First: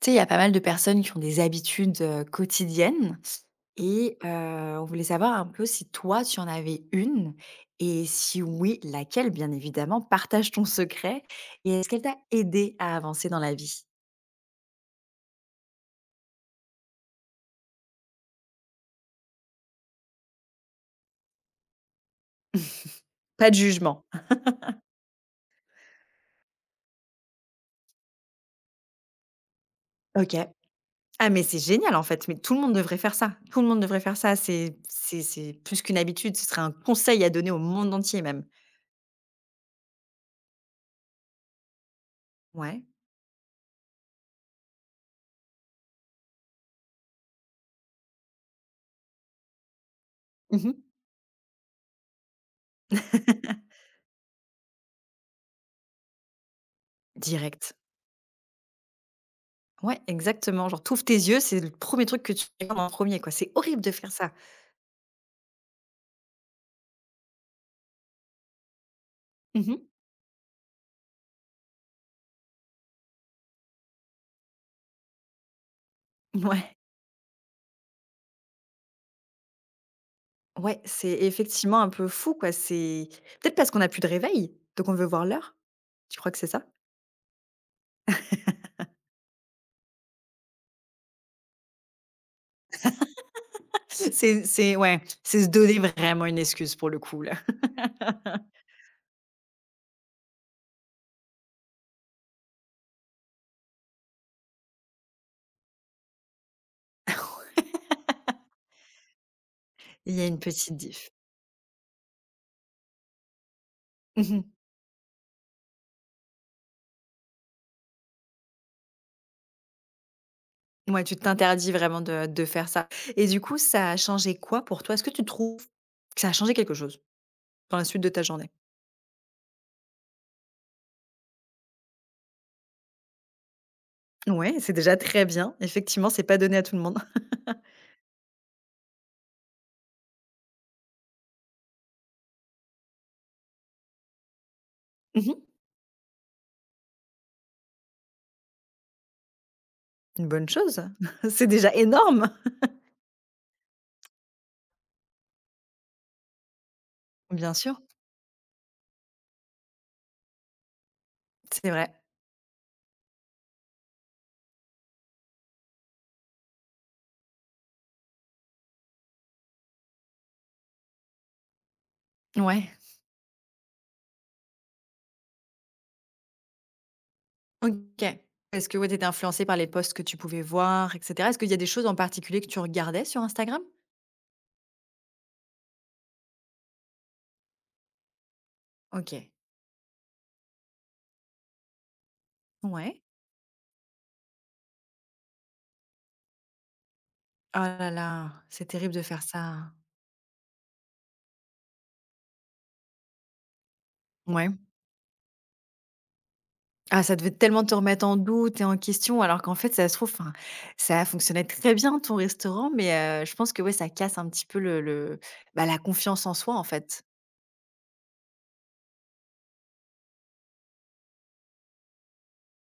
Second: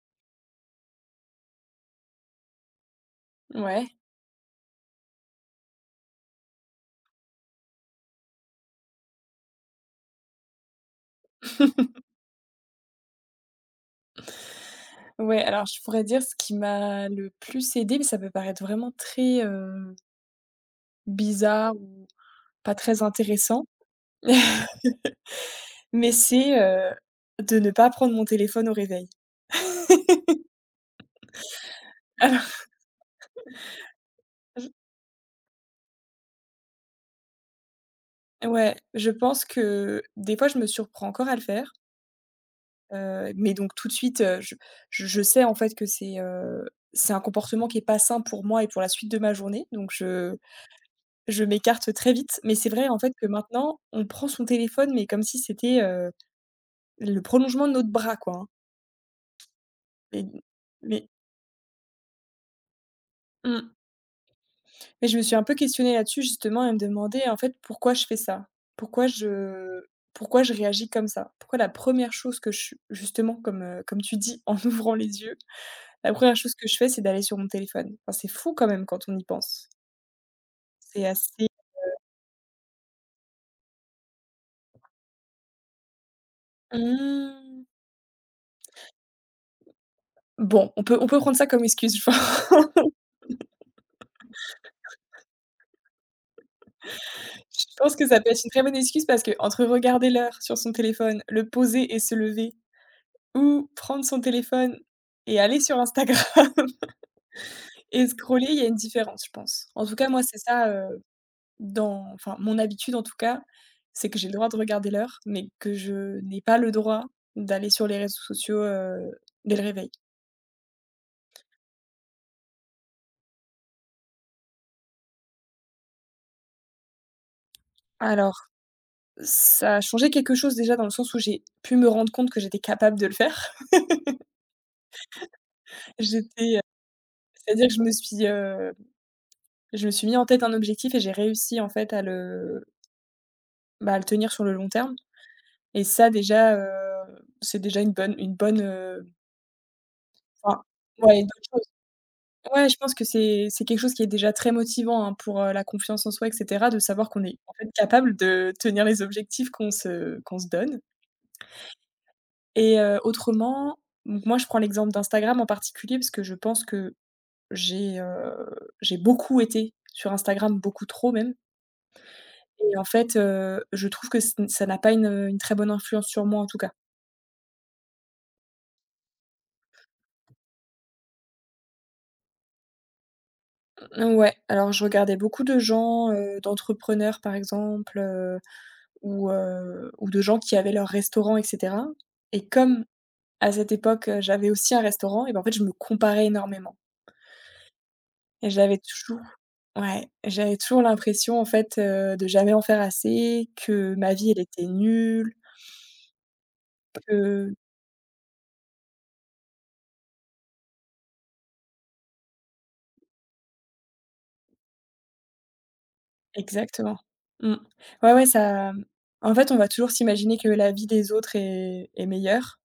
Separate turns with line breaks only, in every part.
Tu sais, il y a pas mal de personnes qui ont des habitudes, quotidiennes
Ouais.
et on voulait savoir un peu si toi, tu en avais une et si oui, laquelle bien évidemment? Partage ton secret et est-ce qu'elle t'a aidé à avancer dans la vie?
Ouais, alors je pourrais dire ce qui m'a le plus aidé, mais ça peut paraître vraiment très, bizarre ou pas très
Pas de
intéressant.
jugement.
Mais c'est, de ne pas prendre mon téléphone au réveil.
OK. Ah mais c'est génial en fait, mais
Alors
tout le monde devrait faire ça. Tout le monde devrait faire ça,
je
c'est plus qu'une habitude, ce serait un conseil à donner au monde entier même.
ouais, je pense que des fois, je me surprends encore à le faire,
Ouais.
mais donc tout de suite, je sais en fait que c'est un comportement qui est pas sain pour moi et pour la suite de ma journée, donc je
Mmh.
Je m'écarte très vite, mais c'est vrai en fait que maintenant, on prend son téléphone, mais comme si c'était, le prolongement de
Direct.
notre bras quoi, hein.
Ouais,
Et
exactement, genre tu
mais
tes yeux, c'est le premier truc que tu fais en premier quoi. C'est
mmh,
horrible de faire ça.
mais je me suis un peu questionnée là-dessus justement et me demander en fait pourquoi je fais ça? Pourquoi
Mmh mh.
je pourquoi je réagis comme ça? Pourquoi la première chose que je justement comme tu dis en ouvrant les yeux, la première chose que
Ouais,
je fais c'est d'aller sur mon téléphone. Enfin c'est fou quand même quand on y pense.
ouais,
C'est
c'est effectivement un peu fou, quoi. C'est peut-être parce qu'on a plus de réveil, donc on veut voir l'heure? Tu crois que c'est ça?
mmh, bon, on peut prendre ça comme excuse.
C'est ouais, c'est se donner vraiment une excuse pour le coup, là.
Je pense que ça peut être une très bonne excuse parce que entre regarder l'heure sur son téléphone, le poser et se lever ou prendre son téléphone et aller sur Instagram et scroller, il y a une différence, je pense. En tout cas,
Il y
moi,
a
c'est
une
ça,
petite diff.
dans enfin, mon habitude, en tout cas, c'est que j'ai le
Mmh.
droit de regarder l'heure, mais que je n'ai pas le droit d'aller sur les réseaux sociaux, dès le réveil.
Ouais, tu t'interdis vraiment de faire ça et du coup, ça a changé quoi pour toi? Est-ce que tu trouves que ça a changé quelque chose dans la suite de ta
Alors,
journée?
ça a changé quelque chose déjà dans le sens où j'ai pu me rendre compte que j'étais capable de le faire.
Ouais, c'est déjà très bien. Effectivement, c'est pas
J'étais,
donné
heu
à tout le monde.
C'est-à-dire que je me suis mis en tête un objectif et j'ai réussi en fait à le tenir sur le long terme,
Mmh.
et ça déjà, c'est déjà une bonne
Une bonne
enfin
chose.
ouais, une bonne
C'est
chose.
déjà énorme.
Ouais, je pense que c'est quelque chose qui est déjà très motivant, hein, pour, la confiance en soi et cetera, de savoir qu'on est en
Bien
fait
sûr,
capable de tenir les objectifs qu'on se donne,
c'est vrai.
et autrement, donc moi je prends l'exemple d'Instagram en particulier parce que je pense que j'ai, heu, j'ai beaucoup été sur Instagram, beaucoup trop même.
Ouais.
Et en fait, je trouve que ce ça n'a pas une très bonne influence sur moi, en tout cas.
OK. Est-ce que, ouais, tu étais influencée par les posts que tu pouvais voir et cetera? Est-ce qu'il y a des choses en particulier que tu regardais sur Instagram?
Mmh, ouais, alors je regardais beaucoup de gens, d'entrepreneurs, par exemple,
OK.
ou de gens qui avaient leur restaurant et cetera, et comme
Ouais.
à cette époque, j'avais aussi un restaurant et ben, en fait, je me comparais énormément
Oh là là,
et
c'est
j'avais
terrible de faire
toujours
ça.
ouais, j'avais toujours l'impression, en fait, de jamais en faire assez, que ma vie, elle
Ouais.
était nulle,
Ah, ça devait
que
tellement te remettre en doute et en question alors qu'en fait, ça se trouve, enfin, ça fonctionnait très bien ton restaurant, mais je pense que, ouais, ça casse un petit peu le, bah, la confiance en soi, en
Exactement.
fait.
Mmh. Ouais, ouais, ça mmh, en fait, on va toujours s'imaginer que la vie des autres est meilleure,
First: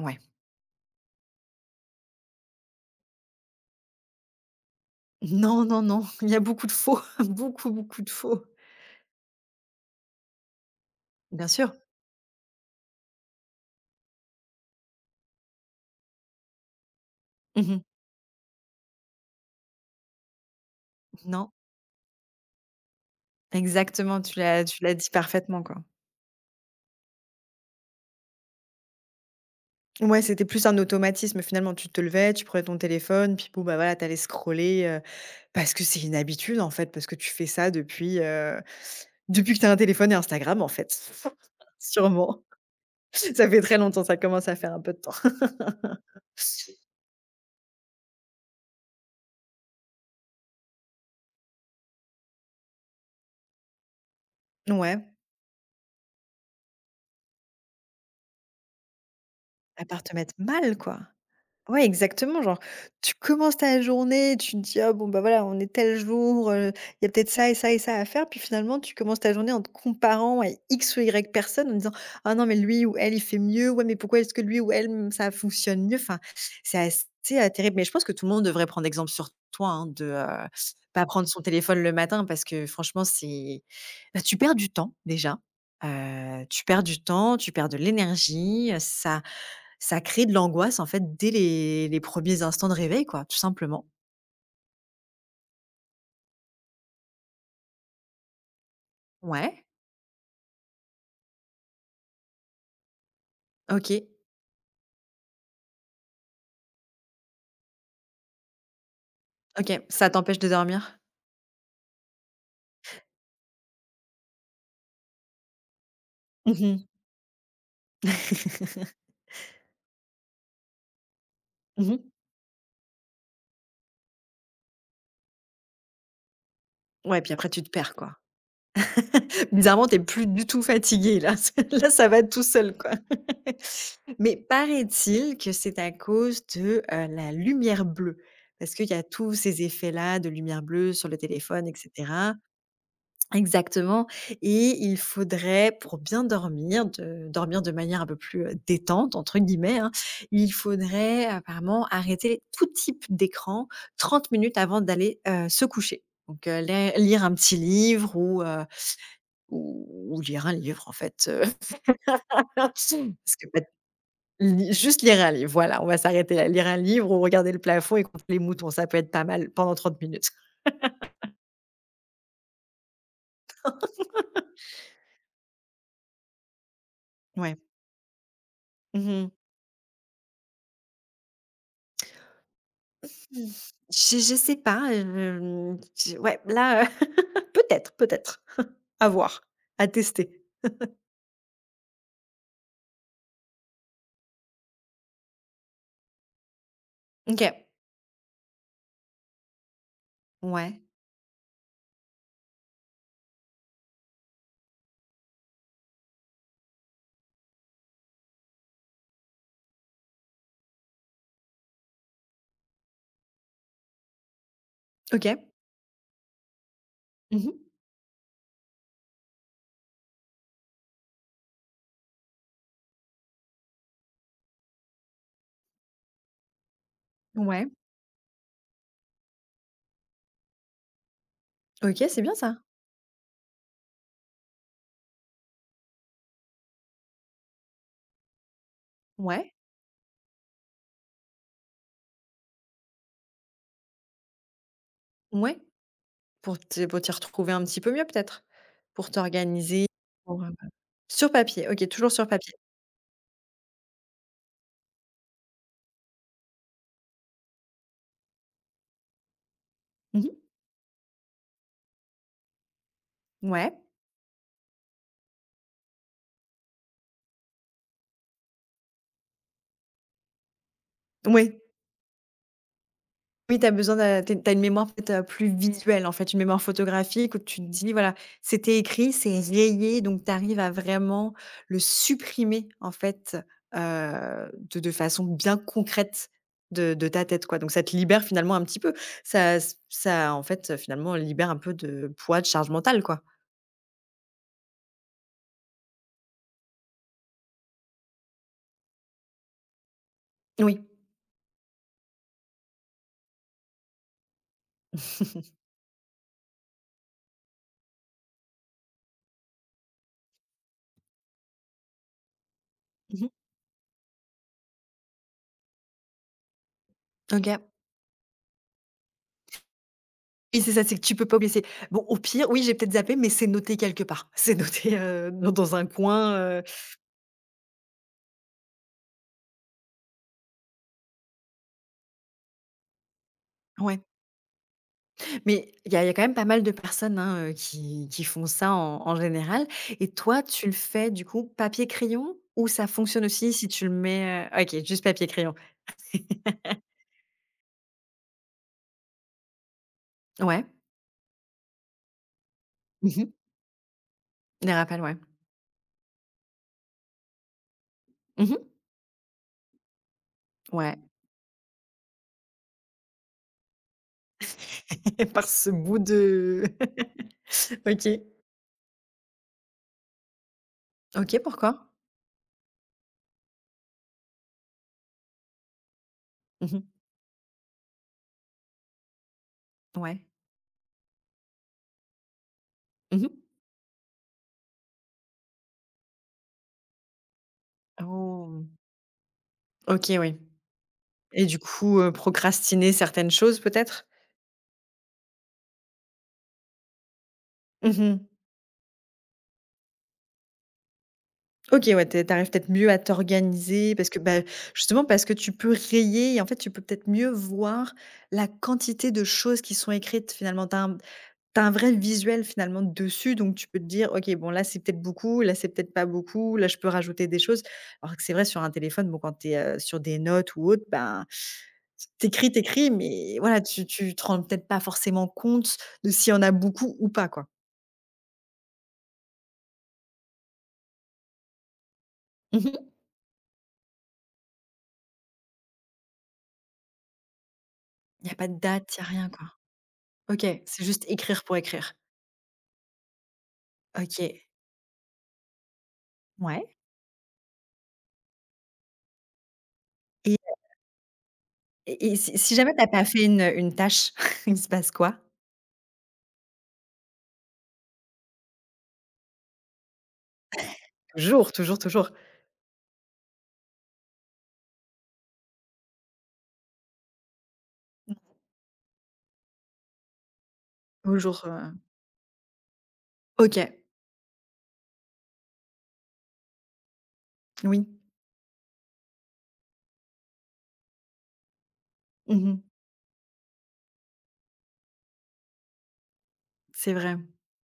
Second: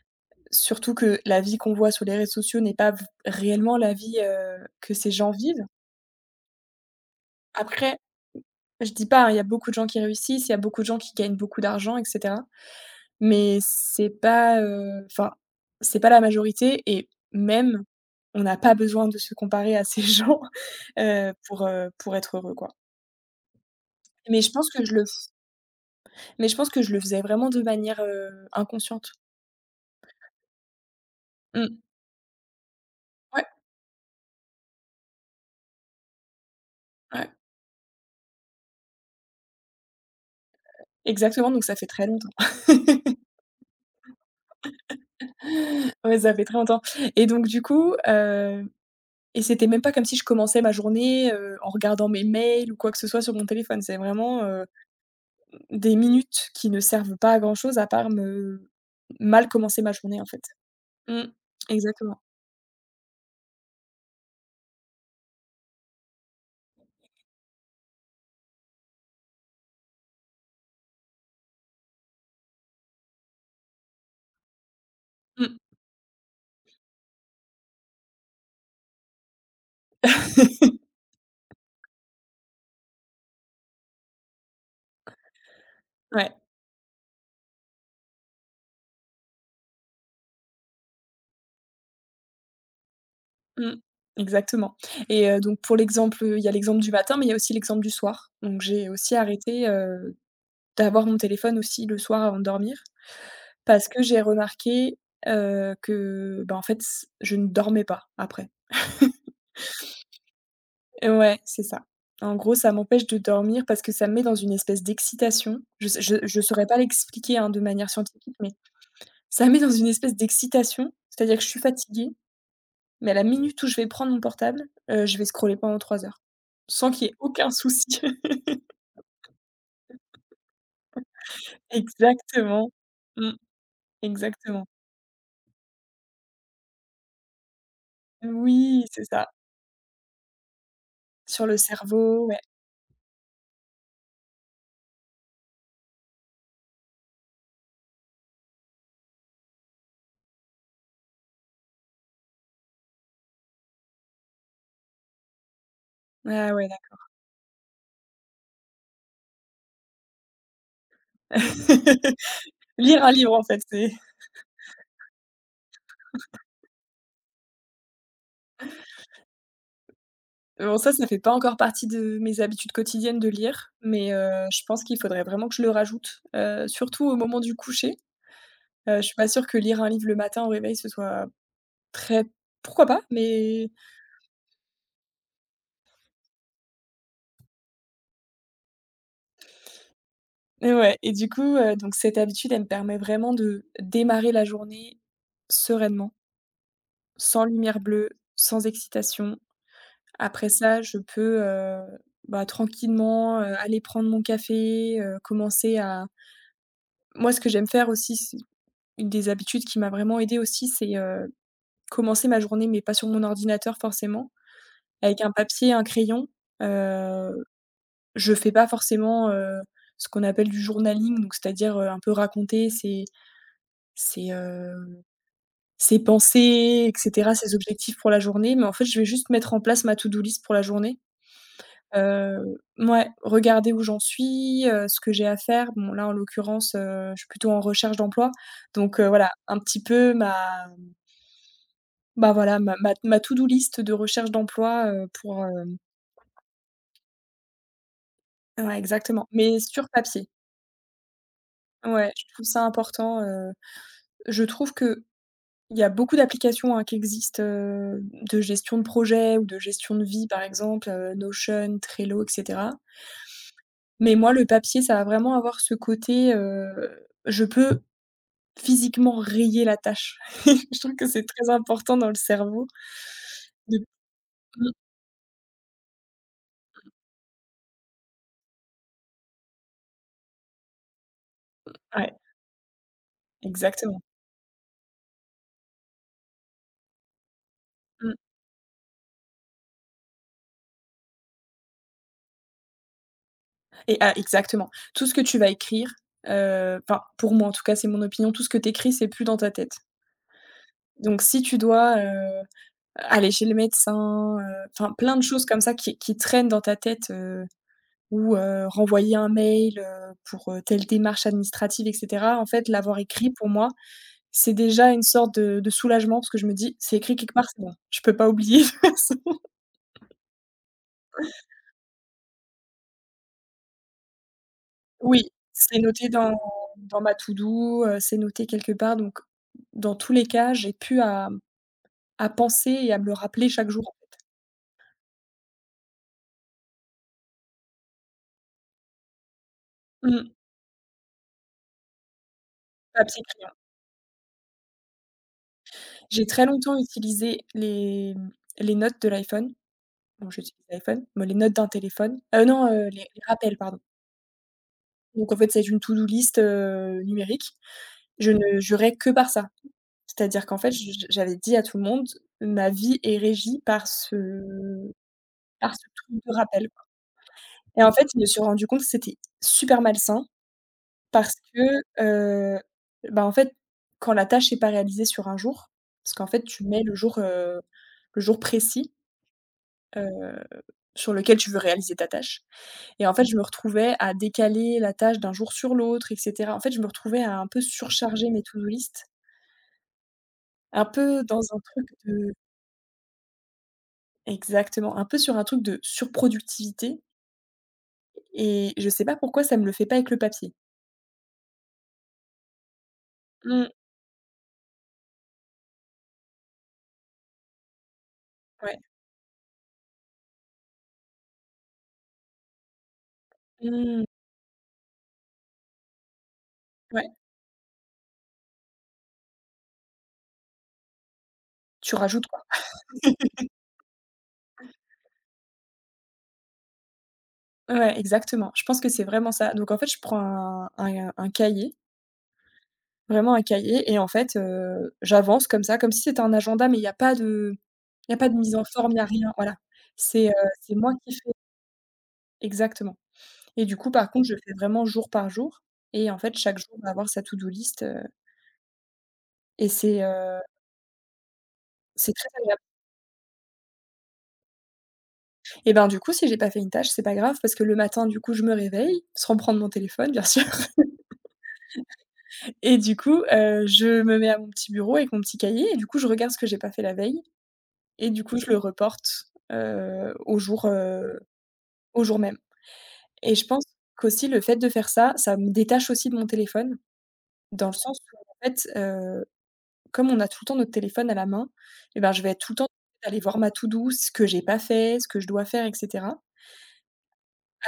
Ouais.
surtout que la vie qu'on voit sur les réseaux sociaux n'est pas v réellement la vie, que ces gens
Non,
vivent.
non, non, il y a beaucoup de faux, beaucoup,
Après,
beaucoup de faux.
je dis pas, hein, il y a beaucoup de gens qui réussissent, il y a beaucoup de gens qui gagnent
Bien
beaucoup
sûr.
d'argent et cetera, mais c'est pas, enfin, c'est pas la majorité et
Mmh.
même, on n'a pas besoin de se comparer à ces gens,
Non,
pour être heureux, quoi.
exactement, tu
Mais je
l'as
pense
tu
que
l'as
je le
dit parfaitement, quoi.
Mais je pense que je le faisais vraiment de manière, inconsciente.
Ouais, c'était plus un automatisme finalement.
Mmh.
Tu te levais, tu prenais ton téléphone,
Ouais,
puis bon, bah voilà, t'allais scroller parce que c'est une habitude en fait, parce que tu
ouais,
fais ça depuis que t'as un téléphone et Instagram en fait.
exactement, donc ça fait très longtemps.
Sûrement. Ça fait très longtemps, ça commence à faire un peu de temps.
Ouais, ça fait très longtemps et donc du coup, et c'était même pas comme si je commençais ma journée, en regardant mes mails ou quoi que ce soit sur mon téléphone. C'est vraiment,
Ouais,
des minutes qui ne servent pas à grand chose à part me mal commencer
à
ma
part te
journée, en
mettre
fait.
mal quoi.
Mmh.
Ouais,
Exactement.
exactement, genre, tu commences ta journée, tu te dis: «Ah bon, bah, voilà, on est tel jour, il y a peut-être ça et ça et ça à faire», puis finalement, tu commences ta journée en te comparant à X ou Y personne, en disant: «Ah non, mais lui ou elle, il fait mieux. Ouais, mais pourquoi est-ce que lui ou elle, ça
Mmh.
fonctionne mieux?» enfin, c'est assez, terrible, mais je pense que tout le monde devrait prendre exemple sur toi, hein, de, pas prendre son téléphone le matin parce que franchement, c'est bah, tu perds du temps déjà,
Ouais.
tu perds du temps, tu perds de l'énergie, ça crée de l'angoisse, en fait, dès les 1 instants de réveil, quoi, tout
Mmh.
simplement.
Exactement, et donc pour l'exemple, il y a l'exemple du matin, mais il y a aussi l'exemple du soir. Donc j'ai aussi
Ouais,
arrêté d'avoir mon téléphone aussi le soir avant de dormir, parce que
OK,
j'ai remarqué, que, bah, en fait, s je ne dormais pas après.
OK, ça t'empêche de dormir?
Ouais, c'est ça. En gros, ça m'empêche de dormir parce que ça me met dans une espèce d'excitation. Je sais je
Mmh
saurais pas
mh.
l'expliquer, hein, de manière scientifique, mais ça me met dans une espèce d'excitation, c'est-à-dire que je suis fatiguée, mais à la minute où je vais prendre mon portable, je vais scroller pendant trois heures, sans qu'il y ait
Ouais, puis après
aucun
tu te
souci.
perds, quoi. Bizarrement, t'es plus du tout fatigué là, là ça va tout
Exactement.
seul, quoi.
Mmh,
Mais
exactement.
paraît-il que c'est à cause de, la lumière bleue, parce
Oui,
qu'il y a
c'est ça,
tous ces effets-là de lumière bleue sur le
sur le
téléphone et
cerveau,
cetera.
ouais.
Exactement et il faudrait pour bien dormir de manière un peu plus, «détente» entre guillemets, hein, il faudrait apparemment arrêter tout type d'écran 30 minutes avant d'aller, se coucher. Donc,
Ah ouais.
lai lire un petit livre ou ou lire un livre en fait, parce
Lire un livre, en
que
fait,
peut
c'est
li juste lire un livre, voilà, on va s'arrêter là. Lire un livre ou regarder le plafond et compter les moutons, ça peut être pas mal pendant 30 minutes.
bon, ça fait pas encore partie de mes habitudes quotidiennes de lire, mais je pense qu'il faudrait vraiment que je le rajoute, surtout au moment du
Ouais.
coucher. Je suis pas
Mmh.
sûre que lire un livre le matin au réveil, ce soit très pourquoi pas,
Mmh.
mais
Je sais pas, hem, je ouais, là, peut-être, peut-être. À voir, à tester.
mais ouais, et du coup, donc cette habitude, elle me permet vraiment de démarrer la journée sereinement, sans
OK.
lumière bleue, sans excitation. Après
Ouais.
ça, je peux, bah, tranquillement, aller prendre mon café, commencer à moi, ce que j'aime faire aussi, c'est une des habitudes qui m'a vraiment aidée aussi, c'est, commencer ma journée, mais pas sur mon ordinateur forcément, avec un
OK.
papier, un crayon. Heu,
Mmh mh.
je fais pas forcément, ce qu'on appelle du journaling, donc c'est-à-dire, un peu raconter ses, heu, ses pensées et cetera, ses
Ouais.
objectifs pour la journée, mais en fait, je vais juste mettre en place ma to do list pour la journée.
OK, c'est bien ça.
Mouais, regarder où j'en suis, ce que j'ai à faire. Bon là, en l'occurrence, je suis plutôt en recherche d'emploi, donc voilà,
Ouais,
un petit peu ma bah, voilà, ma to do list de recherche d'emploi, pour,
ouais.
hem
Pour t'y retrouver un petit peu mieux peut-être?
ouais,
Pour
exactement, mais
t'organiser,
sur papier.
bah. Sur papier, OK,
Ouais,
toujours
je
sur
trouve
papier.
ça important, je trouve que il y a beaucoup d'applications, hein, qui existent, de gestion de projet ou de gestion de
Mmh
vie,
mh.
par exemple, Notion, Trello, et cetera,
Ouais.
mais moi, le papier, ça va vraiment avoir ce côté, je peux physiquement rayer la tâche. Je trouve que c'est très
Ouais.
important dans le cerveau
Oui, tu as
de
besoin d'un tu es une
mmh,
mémoire peut-être, plus visuelle, en fait, une mémoire photographique où tu te dis: «Voilà, c'était écrit, c'est rayé», donc tu arrives à vraiment le
ouais,
supprimer, en fait,
exactement.
de façon bien concrète de ta tête, quoi, donc ça te
Mmh
libère finalement un petit peu. Ça, en fait, finalement libère un peu de poids, de charge mentale, quoi.
et ah, exactement. Tout ce que tu vas écrire, enfin, pour moi en tout cas, c'est mon opinion, tout ce que tu écris, c'est plus dans ta tête.
Oui.
Donc si tu dois, aller chez le médecin, enfin plein de choses comme ça qui traînent dans ta tête, ou, renvoyer un mail, pour, telle démarche administrative et cetera, en fait, l'avoir
Mmh.
écrit pour moi c'est déjà une sorte de soulagement parce que je me dis: «C'est écrit quelque part,
OK.
c'est bon, je peux pas oublier».
Et c'est ça, c'est que tu peux pas oublier, c'est bon, au pire, oui, j'ai peut-être zappé, mais c'est noté quelque part. C'est noté,
Oui,
dans
c'est
un
noté dans
coin,
dans ma to do, c'est noté quelque part, donc dans tous les cas, j'ai pu à penser et à me le rappeler chaque jour.
ouais. Mais il y a quand même pas mal de personnes, hein, qui font ça en général et
Mmh,
toi, tu le fais du coup papier-crayon ou ça
papier
fonctionne aussi
crayon.
si tu le mets, OK, juste papier-crayon.
J'ai très longtemps utilisé les, mmh, les notes de l'iPhone. Bon, j'utilise
Ouais.
l'iPhone, mais les notes d'un téléphone. Non, les
Mmh.
rappels, pardon.
Des rappels, ouais.
Donc en fait, c'est une to do list, numérique. Je
Mmh.
ne jurais que par ça. C'est-à-dire qu'en fait, je
Ouais.
j'avais dit à tout le monde: «Ma vie est régie
Par ce
par ce
bout
truc de
de
rappel», et en fait,
OK.
je me suis rendu compte que c'était super malsain parce
OK,
que,
pourquoi?
heu, bah, en fait, quand la tâche n'est pas réalisée sur un jour, parce qu'en fait, tu
Mmh.
mets le jour précis,
Ouais.
heu, sur lequel tu veux réaliser ta tâche, et en fait,
Mmh.
je me retrouvais à décaler la tâche d'un jour sur l'autre et cetera. En fait, je me retrouvais à un peu surcharger mes to do
Oh!
list,
OK, oui
un peu dans
et du
un truc
coup,
de
procrastiner certaines choses peut-être?
exactement, un peu sur un truc de surproductivité,
Mmh.
et je sais pas pourquoi ça me le fait pas avec le papier.
OK, ouais, tu es peut-être mieux à
Mmh,
t'organiser parce que, bah, justement parce que tu peux rayer et en fait, tu peux peut-être mieux voir la
ouais,
quantité de choses qui sont écrites finalement. T'as un tu un vrai visuel finalement dessus, donc tu peux te
mmh,
dire: «OK, bon là, c'est peut-être beaucoup, là, c'est peut-être pas beaucoup, là, je peux
ouais,
rajouter des choses». Alors que c'est vrai sur un téléphone, bon, quand t'es, sur des notes ou autre, ben,
tu rajoutes quoi.
t'écris, mais voilà, tu te rends peut-être pas forcément compte de s'il y en a beaucoup ou pas, quoi.
Ouais, exactement, je pense que c'est vraiment ça. Donc en fait, je prends un cahier,
Mmh.
vraiment un cahier, et en fait, j'avance comme ça, comme si c'était un agenda mais il y a
Il
pas
y
de
a pas
mise
de
en forme,
date,
il
il y
y a
a rien,
rien,
quoi.
voilà. C'est, heu,
OK,
c'est
c'est
moi
juste
qui fais
écrire pour écrire.
exactement, et du coup, par contre, je
OK.
fais vraiment jour par jour et en fait, chaque jour
Ouais.
on va avoir sa to do list, et
et
c'est
et
très
si
agréable.
jamais t'as pas fait une tâche, il se passe quoi?
Et ben, du coup, si j'ai pas fait une tâche, c'est pas grave parce que le matin, du coup, je me réveille, sans prendre mon téléphone, bien sûr
Toujours, toujours, toujours.
et du coup, je me mets à mon petit bureau avec mon petit cahier et du coup, je regarde ce que j'ai pas fait la veille et du coup, je le reporte, heu, au jour, heu,
Toujours,
au jour même, et je
OK,
pense qu'aussi le fait de faire ça, ça me détache aussi de mon téléphone dans le
oui.
sens où, en fait, comme on a tout le temps notre téléphone à la main, et ben, je vais être tout le
Mmh.
temps aller voir ma to do, ce que j'ai pas fait, ce que je dois faire etc.
C'est vrai.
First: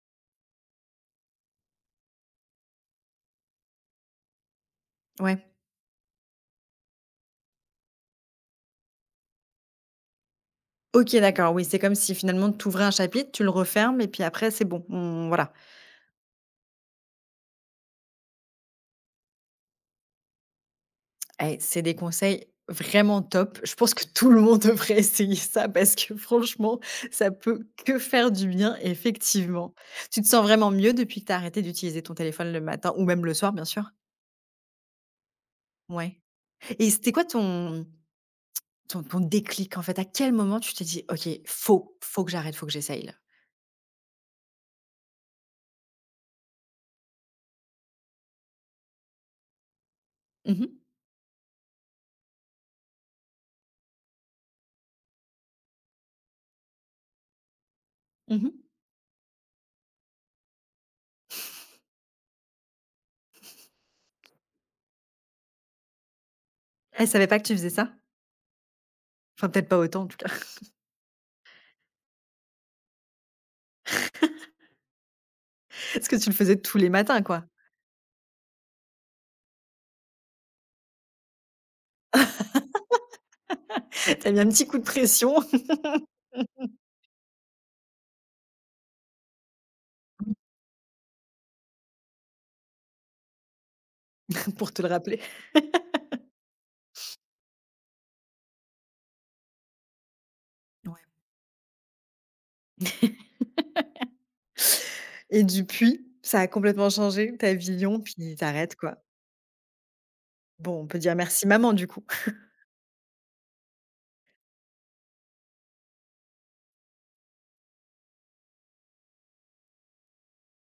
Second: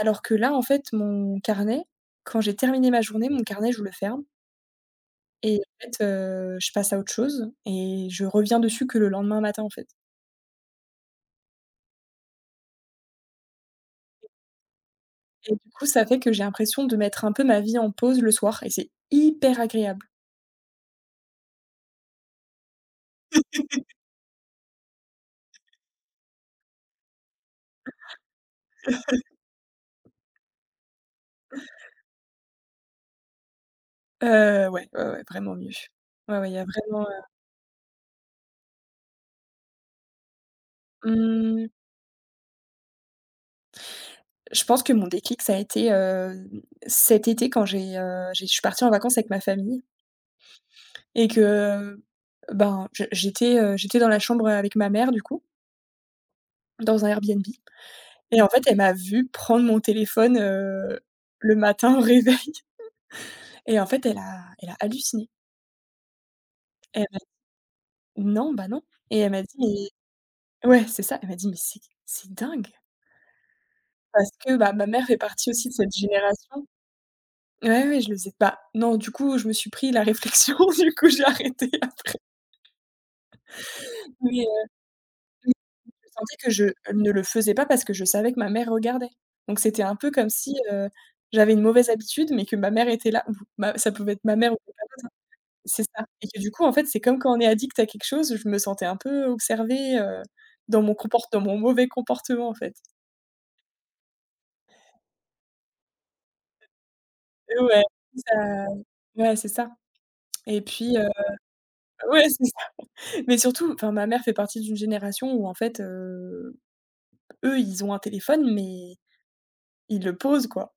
Alors que là, en fait, mon carnet, quand j'ai terminé ma journée, mon carnet, je le ferme
Ouais.
et en fait, je passe à autre chose et je reviens dessus que le lendemain matin, en fait,
OK, d'accord, oui, c'est comme si finalement tu ouvrais un chapitre, tu le refermes et puis après c'est bon, on voilà.
et du coup, ça fait que j'ai l'impression de mettre un peu ma vie en pause le soir, et c'est hyper agréable.
Eh, c'est des conseils vraiment top. Je pense que tout le monde devrait essayer ça parce que franchement, ça peut que faire du bien, effectivement. Tu te sens vraiment mieux depuis que tu as arrêté d'utiliser ton téléphone le matin ou même le soir, bien sûr?
Ouais, ouais, ouais, vraiment mieux.
Ouais.
Ouais, ouais, il y a
Et
vraiment,
c'était quoi ton ton déclic, en fait? À quel moment tu t'es dit:
heu,
«OK,
mmh,
faut que j'arrête, faut que j'essaye, là»?
je pense que mon déclic, ça a été, cet été quand j'ai je suis partie en vacances avec ma famille,
Mmh mh.
et que, ben, je j'étais, j'étais dans la chambre, avec ma mère, du coup, dans un Airbnb. Et en
Mmh.
fait, elle m'a vu prendre mon téléphone, le matin au réveil, et en fait, elle a halluciné. Elle
Elle
m'a
savait pas que tu faisais ça?
dit non, bah, non, et elle m'a
Enfin,
dit:
peut-être pas autant, en
«Mais»
tout cas.
ouais, c'est ça, elle m'a dit: «Mais c'est dingue!» parce que, bah, ma mère fait partie aussi de cette
Parce que tu le faisais
génération.
tous les matins, quoi?
Ouais, ouais, je le faisais bah, non, du coup, je me suis pris la réflexion, du coup, j'ai arrêté après.
T'as
Mais,
mis un
heu,
petit coup de pression
mais je sentais que je ne le faisais pas parce que je savais que ma mère regardait. Donc c'était un peu comme si, j'avais une mauvaise habitude, mais que ma mère était là ou ma ça pouvait être ma mère ou
pour
mon
te le
papa,
rappeler.
c'est ça, et que du coup, en fait, c'est comme quand on est addict à quelque chose, je me sentais un peu observée,
Ouais.
dans mon mauvais comportement, en fait.
Et depuis, ça a complètement changé ta
Ouais,
vision, puis
ça
t'arrêtes quoi.
ouais, c'est ça et
Bon, on
puis,
peut dire merci maman, du coup.
ouais, c'est ça. Mais surtout, enfin, ma mère fait partie d'une génération où en fait, eux, ils ont un téléphone, mais ils le posent, quoi.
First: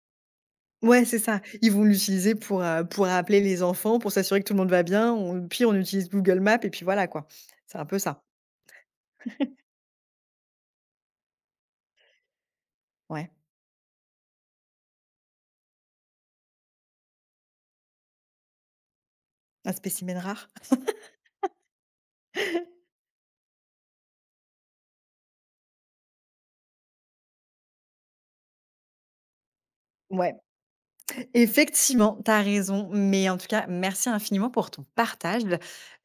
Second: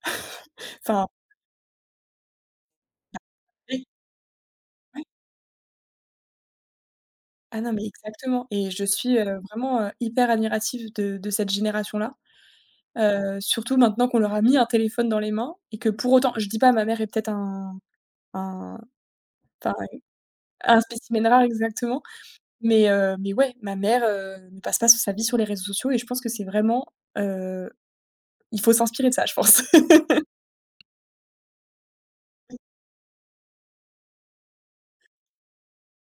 Ouais,
Enfin,
c'est ça. Ils vont l'utiliser pour, pour appeler les
oui.
enfants, pour s'assurer que tout le monde va bien. On Puis on utilise Google Maps et puis voilà, quoi.
Ah non,
C'est un
mais
peu ça.
exactement, et je suis, vraiment, hyper admirative de cette génération-là,
Ouais.
surtout maintenant qu'on leur a mis un téléphone dans les mains, et que pour autant je dis pas ma mère est peut-être un un
Un
enfin,
spécimen rare.
un spécimen rare, exactement. Mais ouais, ma mère, ne passe pas sa vie sur les réseaux sociaux, et je pense que c'est vraiment, heu, il faut s'inspirer de ça, je pense.
Ouais. Effectivement, tu as raison, mais en tout cas, merci infiniment pour ton partage.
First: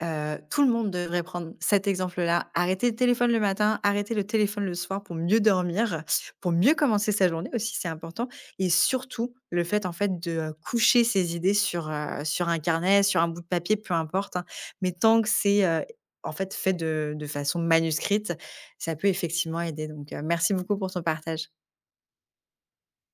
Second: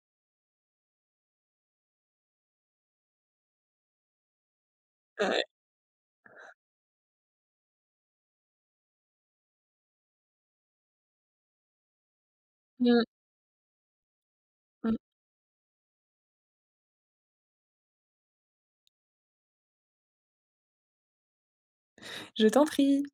Heu, Tout le monde devrait prendre cet exemple-là, arrêter le téléphone le matin, arrêter le téléphone le soir pour mieux
Ouais.
dormir, pour mieux commencer sa journée aussi, c'est important et surtout le fait, en fait, de, coucher ses idées sur un
Mmh
carnet,
mh.
sur un bout de papier, peu importe, hein, mais tant que c'est, en fait, fait de façon manuscrite, ça peut effectivement aider donc, merci beaucoup pour ton partage.
Je t'en prie.